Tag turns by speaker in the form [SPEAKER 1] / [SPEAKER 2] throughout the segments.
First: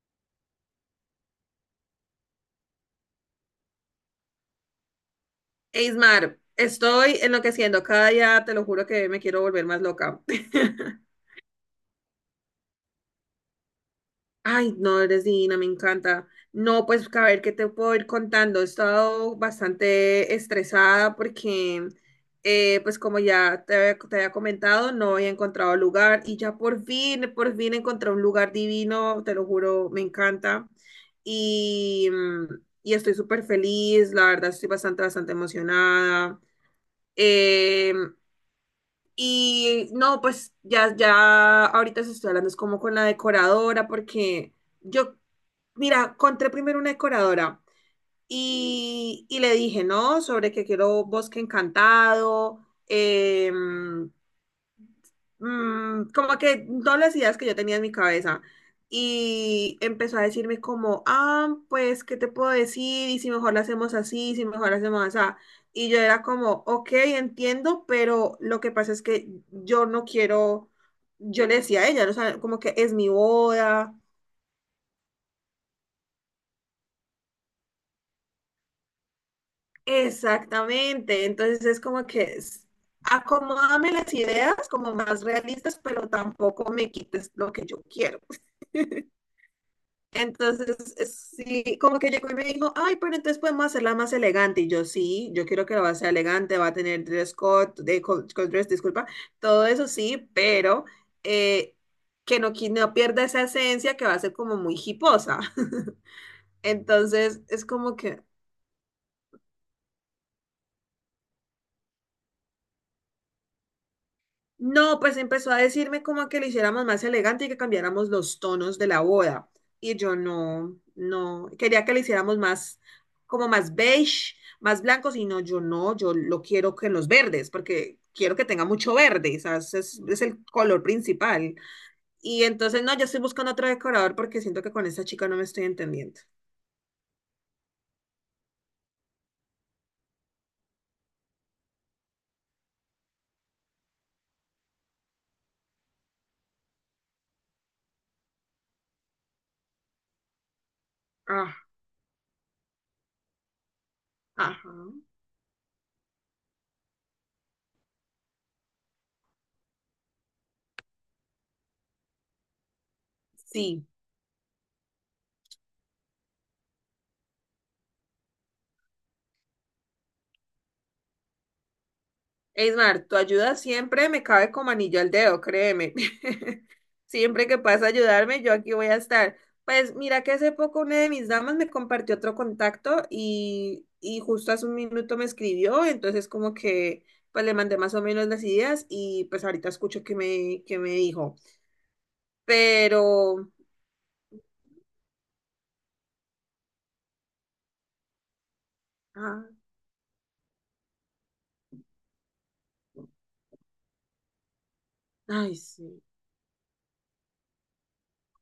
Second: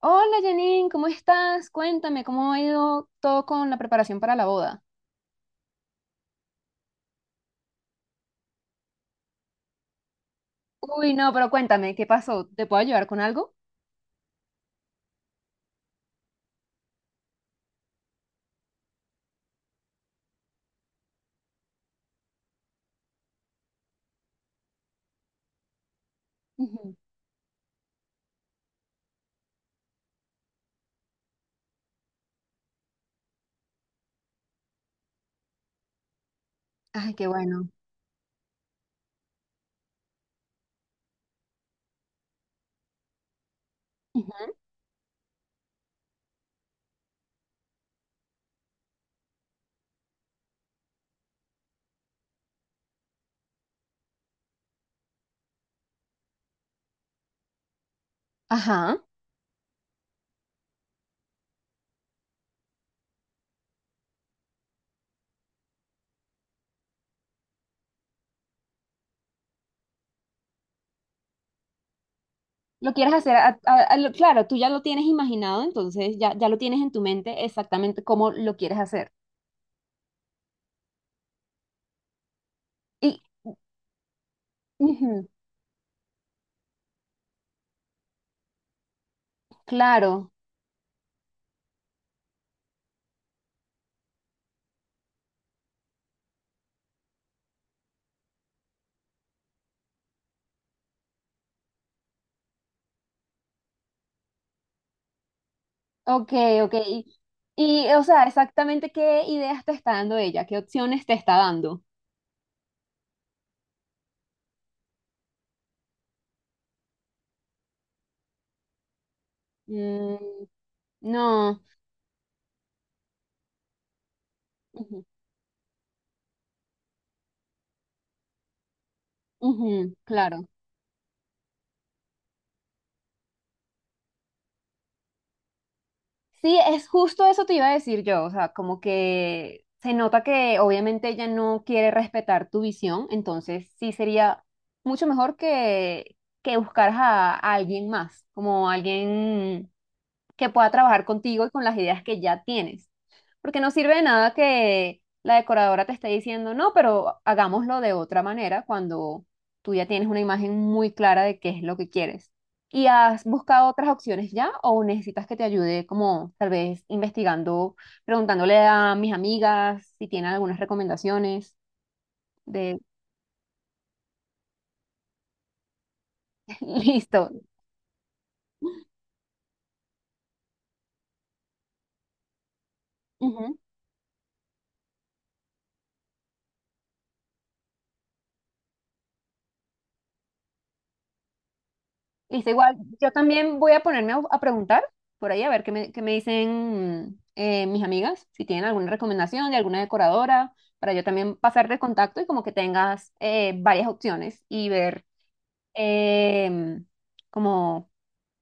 [SPEAKER 1] Hola Janine, ¿cómo estás? Cuéntame, ¿cómo ha ido todo con la preparación para la boda?
[SPEAKER 2] Eismar, estoy enloqueciendo cada día, te lo juro que me quiero volver más loca.
[SPEAKER 1] Uy, no, pero cuéntame, ¿qué pasó? ¿Te puedo ayudar con algo?
[SPEAKER 2] Ay, no, eres divina, me encanta. No, pues a ver qué te puedo ir contando. He estado bastante estresada porque, pues como ya te, te había comentado, no había encontrado lugar y ya
[SPEAKER 1] Ujú.
[SPEAKER 2] por fin encontré un lugar divino, te lo juro, me encanta. Y, mm, y estoy súper feliz, la verdad estoy bastante emocionada.
[SPEAKER 1] Ay, qué bueno.
[SPEAKER 2] Em, Y no, pues ya ahorita se estoy hablando, es como con la decoradora,
[SPEAKER 1] Ujú.
[SPEAKER 2] porque yo, mira, encontré primero una decoradora y le dije, ¿no? Sobre que quiero bosque encantado, como que todas las ideas que yo tenía en mi cabeza.
[SPEAKER 1] Ajá.
[SPEAKER 2] Y empezó a decirme como, ah, pues, ¿qué te puedo decir? Y si mejor lo hacemos así, si mejor lo hacemos así. Y yo era como, ok, entiendo, pero lo que pasa es que yo no quiero, yo le decía a ella, ¿no? O sea, como que es
[SPEAKER 1] ¿Lo
[SPEAKER 2] mi
[SPEAKER 1] quieres hacer?
[SPEAKER 2] boda.
[SPEAKER 1] Claro, tú ya lo tienes imaginado, entonces ya lo tienes en tu mente exactamente cómo lo quieres hacer.
[SPEAKER 2] Exactamente. Entonces es como que es-
[SPEAKER 1] Y,
[SPEAKER 2] acomódame las ideas como más
[SPEAKER 1] ujú,
[SPEAKER 2] realistas, pero tampoco me quites lo que yo quiero.
[SPEAKER 1] claro,
[SPEAKER 2] Entonces, sí, como que llegó y me dijo, ay, pero entonces podemos hacerla más elegante. Y yo, sí, yo quiero que la va a ser elegante, va a tener dress code, dress, disculpa, todo eso sí, pero eh, que no, no pierda esa esencia que va a ser como muy hiposa.
[SPEAKER 1] ok, ok.
[SPEAKER 2] Entonces, es como
[SPEAKER 1] O
[SPEAKER 2] que,
[SPEAKER 1] sea, exactamente qué ideas te está dando ella, qué opciones te está dando.
[SPEAKER 2] no, pues empezó a decirme como que lo hiciéramos más elegante y que cambiáramos los tonos de la boda. Y yo
[SPEAKER 1] Mm,
[SPEAKER 2] no, no,
[SPEAKER 1] no.
[SPEAKER 2] quería que lo hiciéramos más, como más beige, más
[SPEAKER 1] Ujú,
[SPEAKER 2] blancos, y no, yo no, yo lo quiero que en los verdes, porque quiero que tenga mucho verde, o sea,
[SPEAKER 1] ujú,
[SPEAKER 2] es el
[SPEAKER 1] claro.
[SPEAKER 2] color principal. Y entonces, no, yo estoy buscando otro decorador porque siento que con esta chica no me estoy entendiendo.
[SPEAKER 1] Sí, es justo eso te iba a decir yo, o sea, como que se nota que obviamente ella no quiere respetar tu visión, entonces sí sería mucho mejor que buscaras a alguien más, como alguien que pueda trabajar contigo y
[SPEAKER 2] Ah,
[SPEAKER 1] con las ideas que ya tienes. Porque no sirve de nada
[SPEAKER 2] ajá.
[SPEAKER 1] que la decoradora te esté diciendo, no, pero hagámoslo de otra manera cuando tú ya tienes una imagen muy clara de qué es lo que quieres. ¿Y has buscado
[SPEAKER 2] Sí.
[SPEAKER 1] otras opciones ya o necesitas que te ayude como tal vez investigando, preguntándole a mis amigas si tienen algunas recomendaciones de...
[SPEAKER 2] Eismar, tu ayuda siempre me cabe como anillo al dedo, créeme.
[SPEAKER 1] Listo.
[SPEAKER 2] Siempre que puedas ayudarme, yo aquí voy a estar. Pues mira que hace poco una de mis damas me compartió otro contacto
[SPEAKER 1] Ujú.
[SPEAKER 2] y justo hace un minuto me escribió, entonces como que pues le mandé más o menos las ideas y pues ahorita escucho que me dijo.
[SPEAKER 1] Listo, igual, yo
[SPEAKER 2] Pero,
[SPEAKER 1] también voy a ponerme a preguntar por ahí a ver qué me dicen mis amigas, si tienen alguna
[SPEAKER 2] ah,
[SPEAKER 1] recomendación de alguna decoradora, para yo también pasar de contacto y como que tengas varias opciones y ver
[SPEAKER 2] ay, sí,
[SPEAKER 1] em, como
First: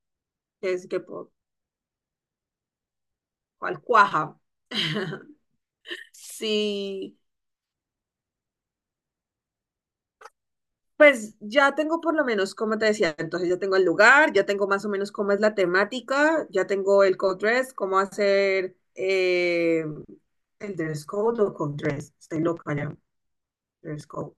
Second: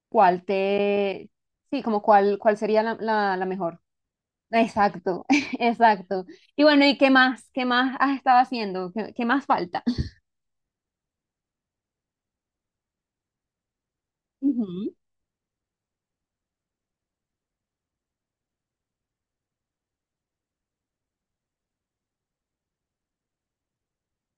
[SPEAKER 1] cuál
[SPEAKER 2] es que por,
[SPEAKER 1] te, sí, como cuál, cuál sería la, la, la
[SPEAKER 2] cuál
[SPEAKER 1] mejor.
[SPEAKER 2] cuaja.
[SPEAKER 1] Exacto, exacto. Y bueno, ¿y qué
[SPEAKER 2] Sí.
[SPEAKER 1] más? ¿Qué más has estado haciendo? ¿Qué, qué más falta?
[SPEAKER 2] Pues ya tengo por lo menos, como te decía, entonces ya tengo el lugar, ya tengo más o
[SPEAKER 1] Ujú.
[SPEAKER 2] menos cómo es la temática, ya tengo el code dress, cómo hacer el dress code o code dress. Estoy loca ya, dress code.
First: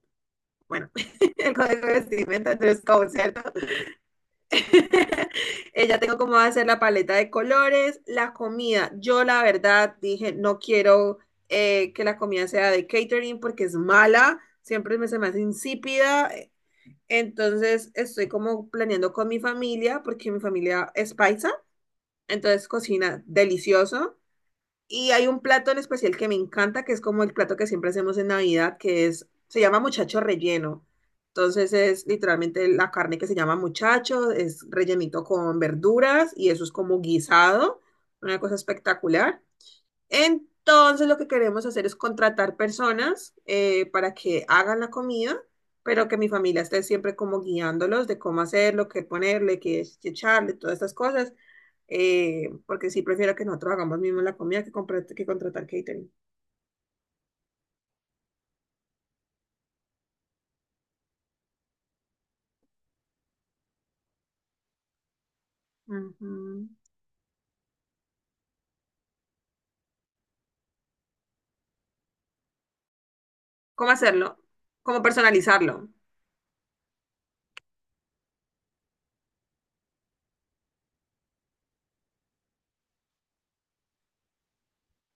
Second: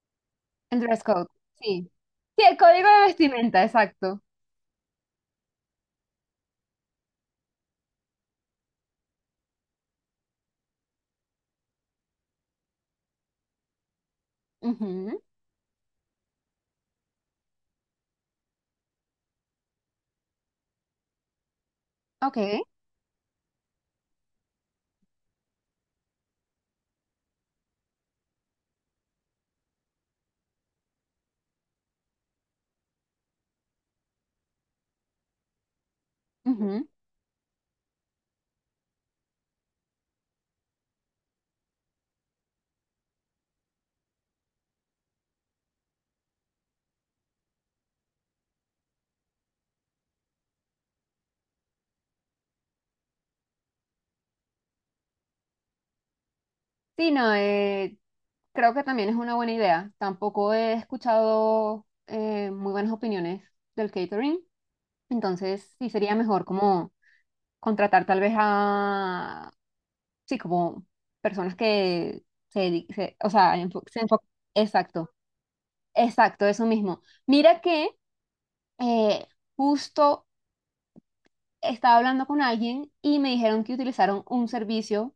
[SPEAKER 1] El
[SPEAKER 2] Bueno,
[SPEAKER 1] dress code,
[SPEAKER 2] el código
[SPEAKER 1] sí.
[SPEAKER 2] de
[SPEAKER 1] Sí,
[SPEAKER 2] vestimenta,
[SPEAKER 1] el
[SPEAKER 2] el dress
[SPEAKER 1] código de
[SPEAKER 2] code, ¿cierto?
[SPEAKER 1] vestimenta, exacto.
[SPEAKER 2] Ya tengo cómo hacer la paleta de colores, la comida. Yo la verdad dije, no quiero que la comida sea de catering porque es mala, se
[SPEAKER 1] Ujú,
[SPEAKER 2] me hace insípida. Entonces estoy como planeando con mi familia, porque mi familia es paisa,
[SPEAKER 1] ok,
[SPEAKER 2] entonces cocina delicioso. Y hay un plato en especial que me encanta, que es como el plato que siempre hacemos en Navidad, que es, se llama muchacho relleno. Entonces es literalmente la carne que se llama muchacho, es rellenito con verduras y eso es
[SPEAKER 1] ujú.
[SPEAKER 2] como guisado, una cosa espectacular. Entonces lo que queremos hacer es contratar personas para que hagan la comida, pero que mi familia esté siempre como guiándolos de cómo hacerlo, qué ponerle, qué echarle, todas estas cosas, porque sí prefiero que nosotros hagamos mismo la comida que, que contratar catering.
[SPEAKER 1] Sí, no, creo que también es una buena idea. Tampoco he escuchado muy buenas opiniones del catering, entonces sí sería mejor
[SPEAKER 2] Ujú.
[SPEAKER 1] como contratar tal vez a, sí, como personas que o sea,
[SPEAKER 2] ¿Cómo
[SPEAKER 1] se enfo-
[SPEAKER 2] hacerlo? ¿Cómo
[SPEAKER 1] Exacto,
[SPEAKER 2] personalizarlo?
[SPEAKER 1] exacto, eso mismo. Mira que eh, justo estaba hablando con alguien y me dijeron que utilizaron un servicio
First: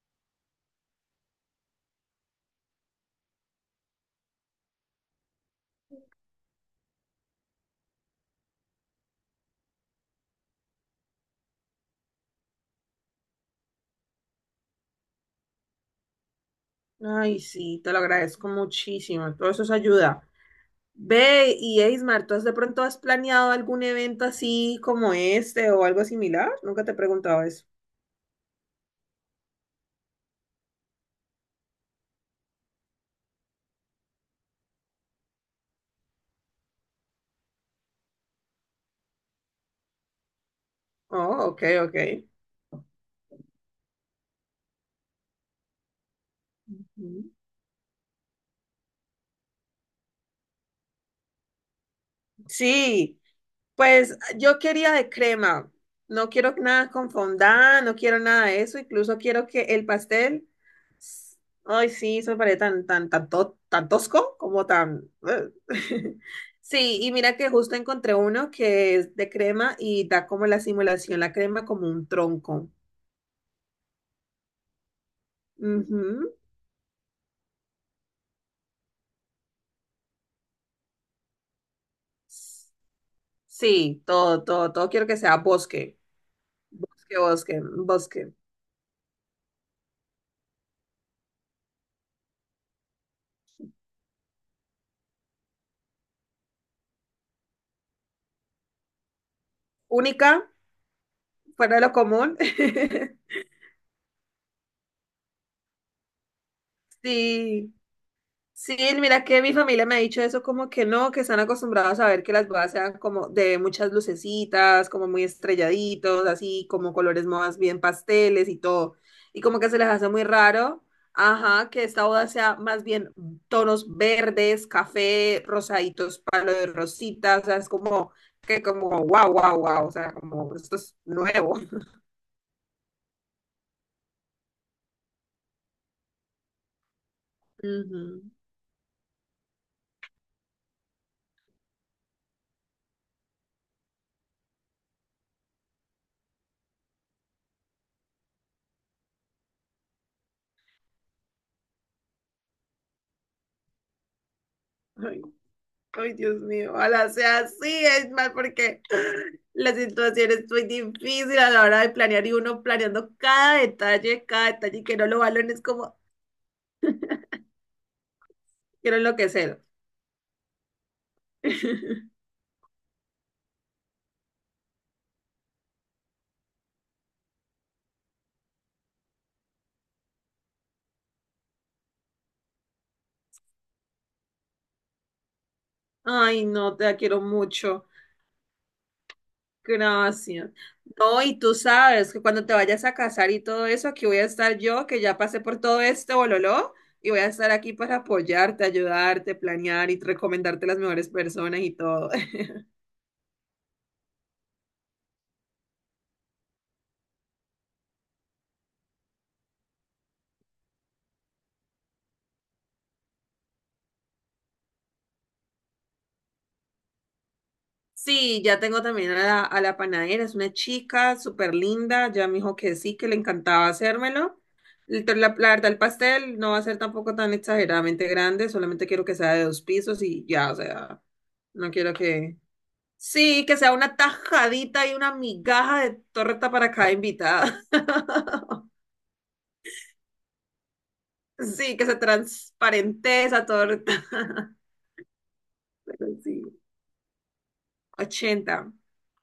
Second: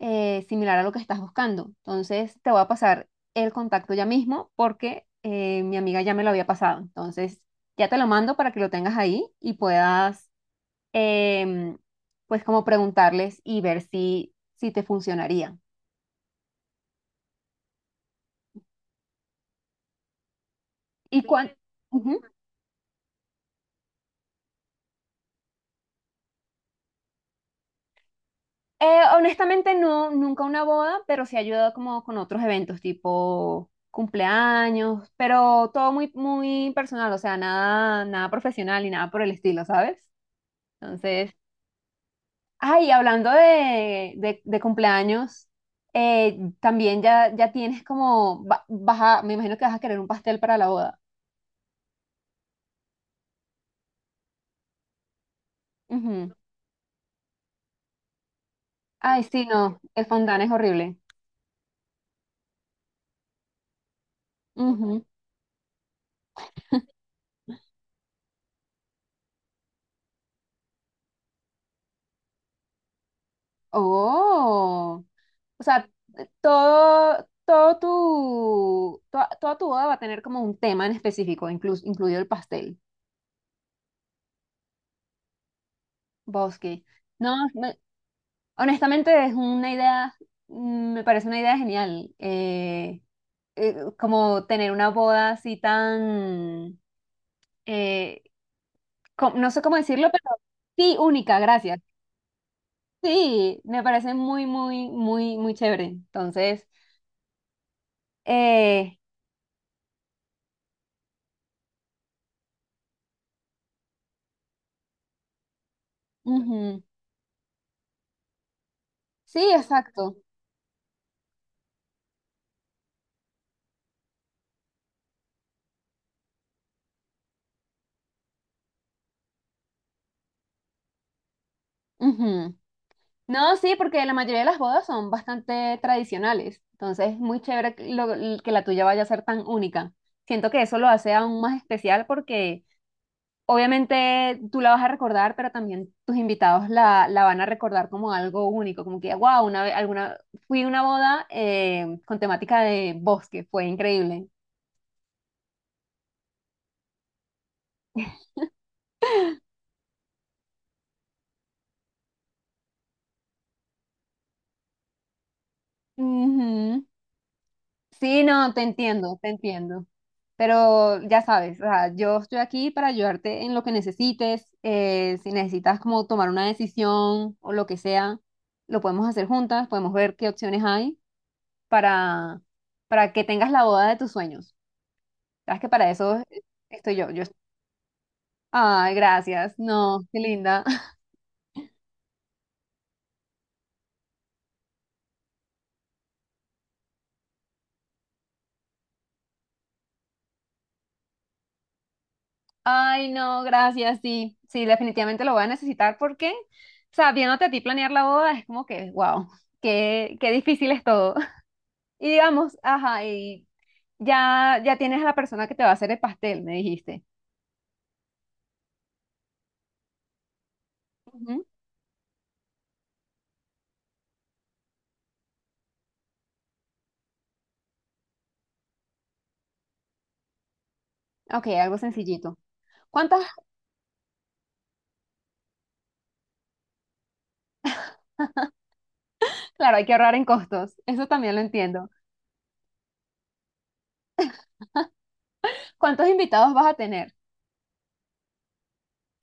[SPEAKER 1] similar a lo que estás buscando. Entonces, te voy a pasar el contacto ya mismo porque mi amiga ya me lo había pasado. Entonces, ya te lo mando para que lo tengas ahí y puedas, em, pues, como preguntarles y ver si, si te funcionaría.
[SPEAKER 2] Ay, sí, te lo agradezco muchísimo. Todo eso es ayuda.
[SPEAKER 1] ¿Y
[SPEAKER 2] Ve,
[SPEAKER 1] cuán-
[SPEAKER 2] y
[SPEAKER 1] Ujú.
[SPEAKER 2] Eismar, ¿tú has de pronto has planeado algún evento así como este o algo similar? Nunca te he preguntado eso.
[SPEAKER 1] Honestamente, no, nunca una boda, pero sí ha ayudado como con otros eventos, tipo cumpleaños, pero todo muy, muy personal, o sea, nada, nada profesional y nada por el estilo, ¿sabes? Entonces,
[SPEAKER 2] Oh, ok, ok.
[SPEAKER 1] ay, hablando de cumpleaños, también
[SPEAKER 2] Ujú.
[SPEAKER 1] ya tienes como, me imagino que vas a querer un pastel para la boda.
[SPEAKER 2] Sí, pues yo quería de crema. No
[SPEAKER 1] Ujú.
[SPEAKER 2] quiero nada con fondant, no quiero nada de eso. Incluso
[SPEAKER 1] Ay, sí,
[SPEAKER 2] quiero
[SPEAKER 1] no,
[SPEAKER 2] que el
[SPEAKER 1] el fondant
[SPEAKER 2] pastel,
[SPEAKER 1] es horrible.
[SPEAKER 2] s- ay, sí, eso me parece tan, tan, tan tosco como
[SPEAKER 1] Ujú.
[SPEAKER 2] tan... Sí, y mira que justo encontré uno que es de crema y da como la simulación, la crema como un tronco.
[SPEAKER 1] Oh, o sea,
[SPEAKER 2] Ujú.
[SPEAKER 1] toda tu boda va a tener como un tema en específico, incluido el pastel.
[SPEAKER 2] Sí, todo, todo, todo quiero que sea bosque,
[SPEAKER 1] Bosque.
[SPEAKER 2] bosque,
[SPEAKER 1] No,
[SPEAKER 2] bosque,
[SPEAKER 1] me-
[SPEAKER 2] bosque.
[SPEAKER 1] Honestamente es una idea, mm, me parece una idea genial. Como tener una boda así tan, eh, no sé cómo decirlo, pero
[SPEAKER 2] Única,
[SPEAKER 1] sí, única,
[SPEAKER 2] fuera
[SPEAKER 1] gracias.
[SPEAKER 2] de lo común.
[SPEAKER 1] Sí, me parece muy, muy, muy, muy chévere. Entonces,
[SPEAKER 2] Sí, sí,
[SPEAKER 1] eh,
[SPEAKER 2] mira que mi familia me ha dicho eso como que no, que están acostumbrados a ver que las bodas sean como de muchas lucecitas, como muy estrelladitos, así
[SPEAKER 1] ujú.
[SPEAKER 2] como colores más bien pasteles y todo. Y
[SPEAKER 1] Sí,
[SPEAKER 2] como que se les hace
[SPEAKER 1] exacto.
[SPEAKER 2] muy raro, ajá, que esta boda sea más bien tonos verdes, café, rosaditos, palo de rosita, o sea, es como que como wow, wow, wow, o sea, como esto es nuevo.
[SPEAKER 1] Ujú. No, sí, porque la mayoría de las bodas son bastante tradicionales. Entonces, es muy chévere que
[SPEAKER 2] Ujú.
[SPEAKER 1] que la tuya vaya a ser tan única. Siento que eso lo hace aún más especial porque obviamente tú la vas a recordar, pero también tus invitados la van a recordar como algo único, como que, wow, una vez, alguna, fui a una boda con temática de bosque, fue increíble.
[SPEAKER 2] Ay, Dios mío, ojalá sea así, es mal porque la situación es muy difícil a la hora de planear y uno planeando cada detalle y que no lo valoren es como
[SPEAKER 1] Ujú. Sí, no, te
[SPEAKER 2] quiero
[SPEAKER 1] entiendo, te
[SPEAKER 2] enloquecer.
[SPEAKER 1] entiendo. Pero ya sabes, o sea, yo estoy aquí para ayudarte en lo que necesites. Si necesitas como tomar una decisión o lo que sea, lo podemos hacer juntas, podemos ver qué opciones hay para, para que tengas la boda de tus sueños. Sabes que para eso
[SPEAKER 2] Ay, no, te
[SPEAKER 1] estoy
[SPEAKER 2] la quiero
[SPEAKER 1] yo.
[SPEAKER 2] mucho.
[SPEAKER 1] Ay, gracias. No, qué
[SPEAKER 2] Gracias.
[SPEAKER 1] linda.
[SPEAKER 2] No, y tú sabes que cuando te vayas a casar y todo eso, aquí voy a estar yo, que ya pasé por todo este bololó, y voy a estar aquí para apoyarte, ayudarte, planear y recomendarte las mejores personas y todo.
[SPEAKER 1] Ay, no, gracias. Sí, sí, definitivamente lo voy a necesitar porque, o sea, viéndote a ti planear la boda es como que, wow, qué, qué difícil es todo. Y digamos, ajá, y ya tienes a la persona que te va a hacer el pastel, me dijiste.
[SPEAKER 2] Sí, ya tengo también a la panadera, es una chica
[SPEAKER 1] Ujú.
[SPEAKER 2] súper linda, ya me dijo que sí, que le encantaba hacérmelo. La verdad, el pastel no va a ser tampoco tan exageradamente grande, solamente quiero que sea de 2 pisos y ya, o sea,
[SPEAKER 1] Ok,
[SPEAKER 2] no
[SPEAKER 1] algo
[SPEAKER 2] quiero que...
[SPEAKER 1] sencillito. ¿Cuántas?
[SPEAKER 2] Sí, que sea una tajadita y una migaja de torta para cada invitada.
[SPEAKER 1] Claro, hay que ahorrar en costos. Eso también lo
[SPEAKER 2] Sí, que
[SPEAKER 1] entiendo.
[SPEAKER 2] sea transparente esa torta. Pero
[SPEAKER 1] ¿Cuántos
[SPEAKER 2] sí,
[SPEAKER 1] invitados vas a tener?
[SPEAKER 2] 80.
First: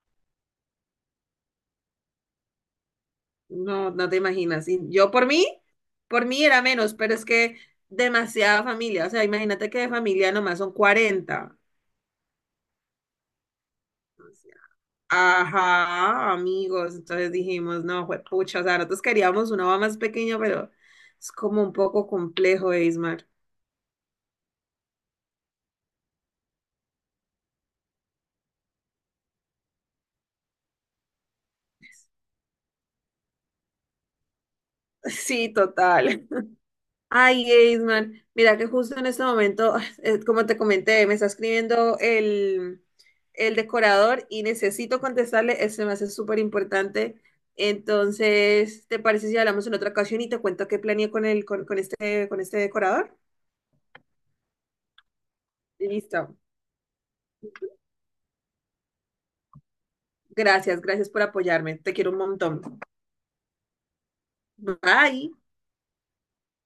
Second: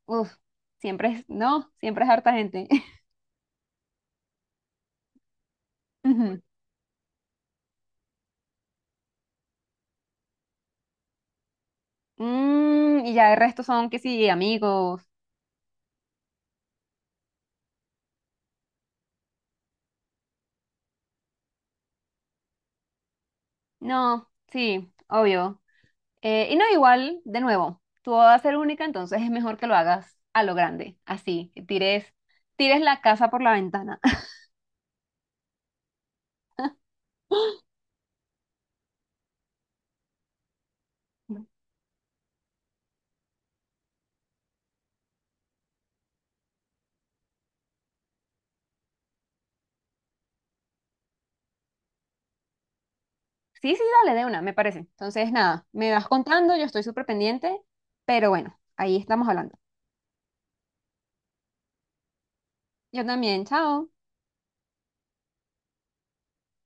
[SPEAKER 1] Uf, no, siempre es harta gente.
[SPEAKER 2] No, no te imaginas. Y yo por
[SPEAKER 1] Ujú.
[SPEAKER 2] mí era menos, pero es que demasiada familia. O sea, imagínate que de familia nomás son 40.
[SPEAKER 1] Mm, y ya el resto son que sí,
[SPEAKER 2] O sea,
[SPEAKER 1] amigos.
[SPEAKER 2] ajá, amigos. Entonces dijimos, no, pucha, o sea, nosotros queríamos una mamá más pequeña, pero es como un poco complejo, Ismar.
[SPEAKER 1] No, sí, obvio. Y no, igual, de nuevo, tú vas a ser única, entonces es mejor que lo hagas a lo grande, así, tires la casa por la ventana.
[SPEAKER 2] Sí, total. Ay, Eisman, mira que justo en este momento, como te comenté, me está escribiendo el decorador y necesito contestarle, este me hace súper importante. Entonces, ¿te parece si hablamos en otra ocasión y te cuento qué planeé con con este decorador?
[SPEAKER 1] Sí, sí, dale, de una, me parece. Entonces, nada, me vas
[SPEAKER 2] Listo.
[SPEAKER 1] contando, yo estoy súper pendiente, pero bueno, ahí estamos hablando.
[SPEAKER 2] Gracias, gracias por apoyarme. Te quiero un montón.
[SPEAKER 1] Yo también, chao.
[SPEAKER 2] Bye.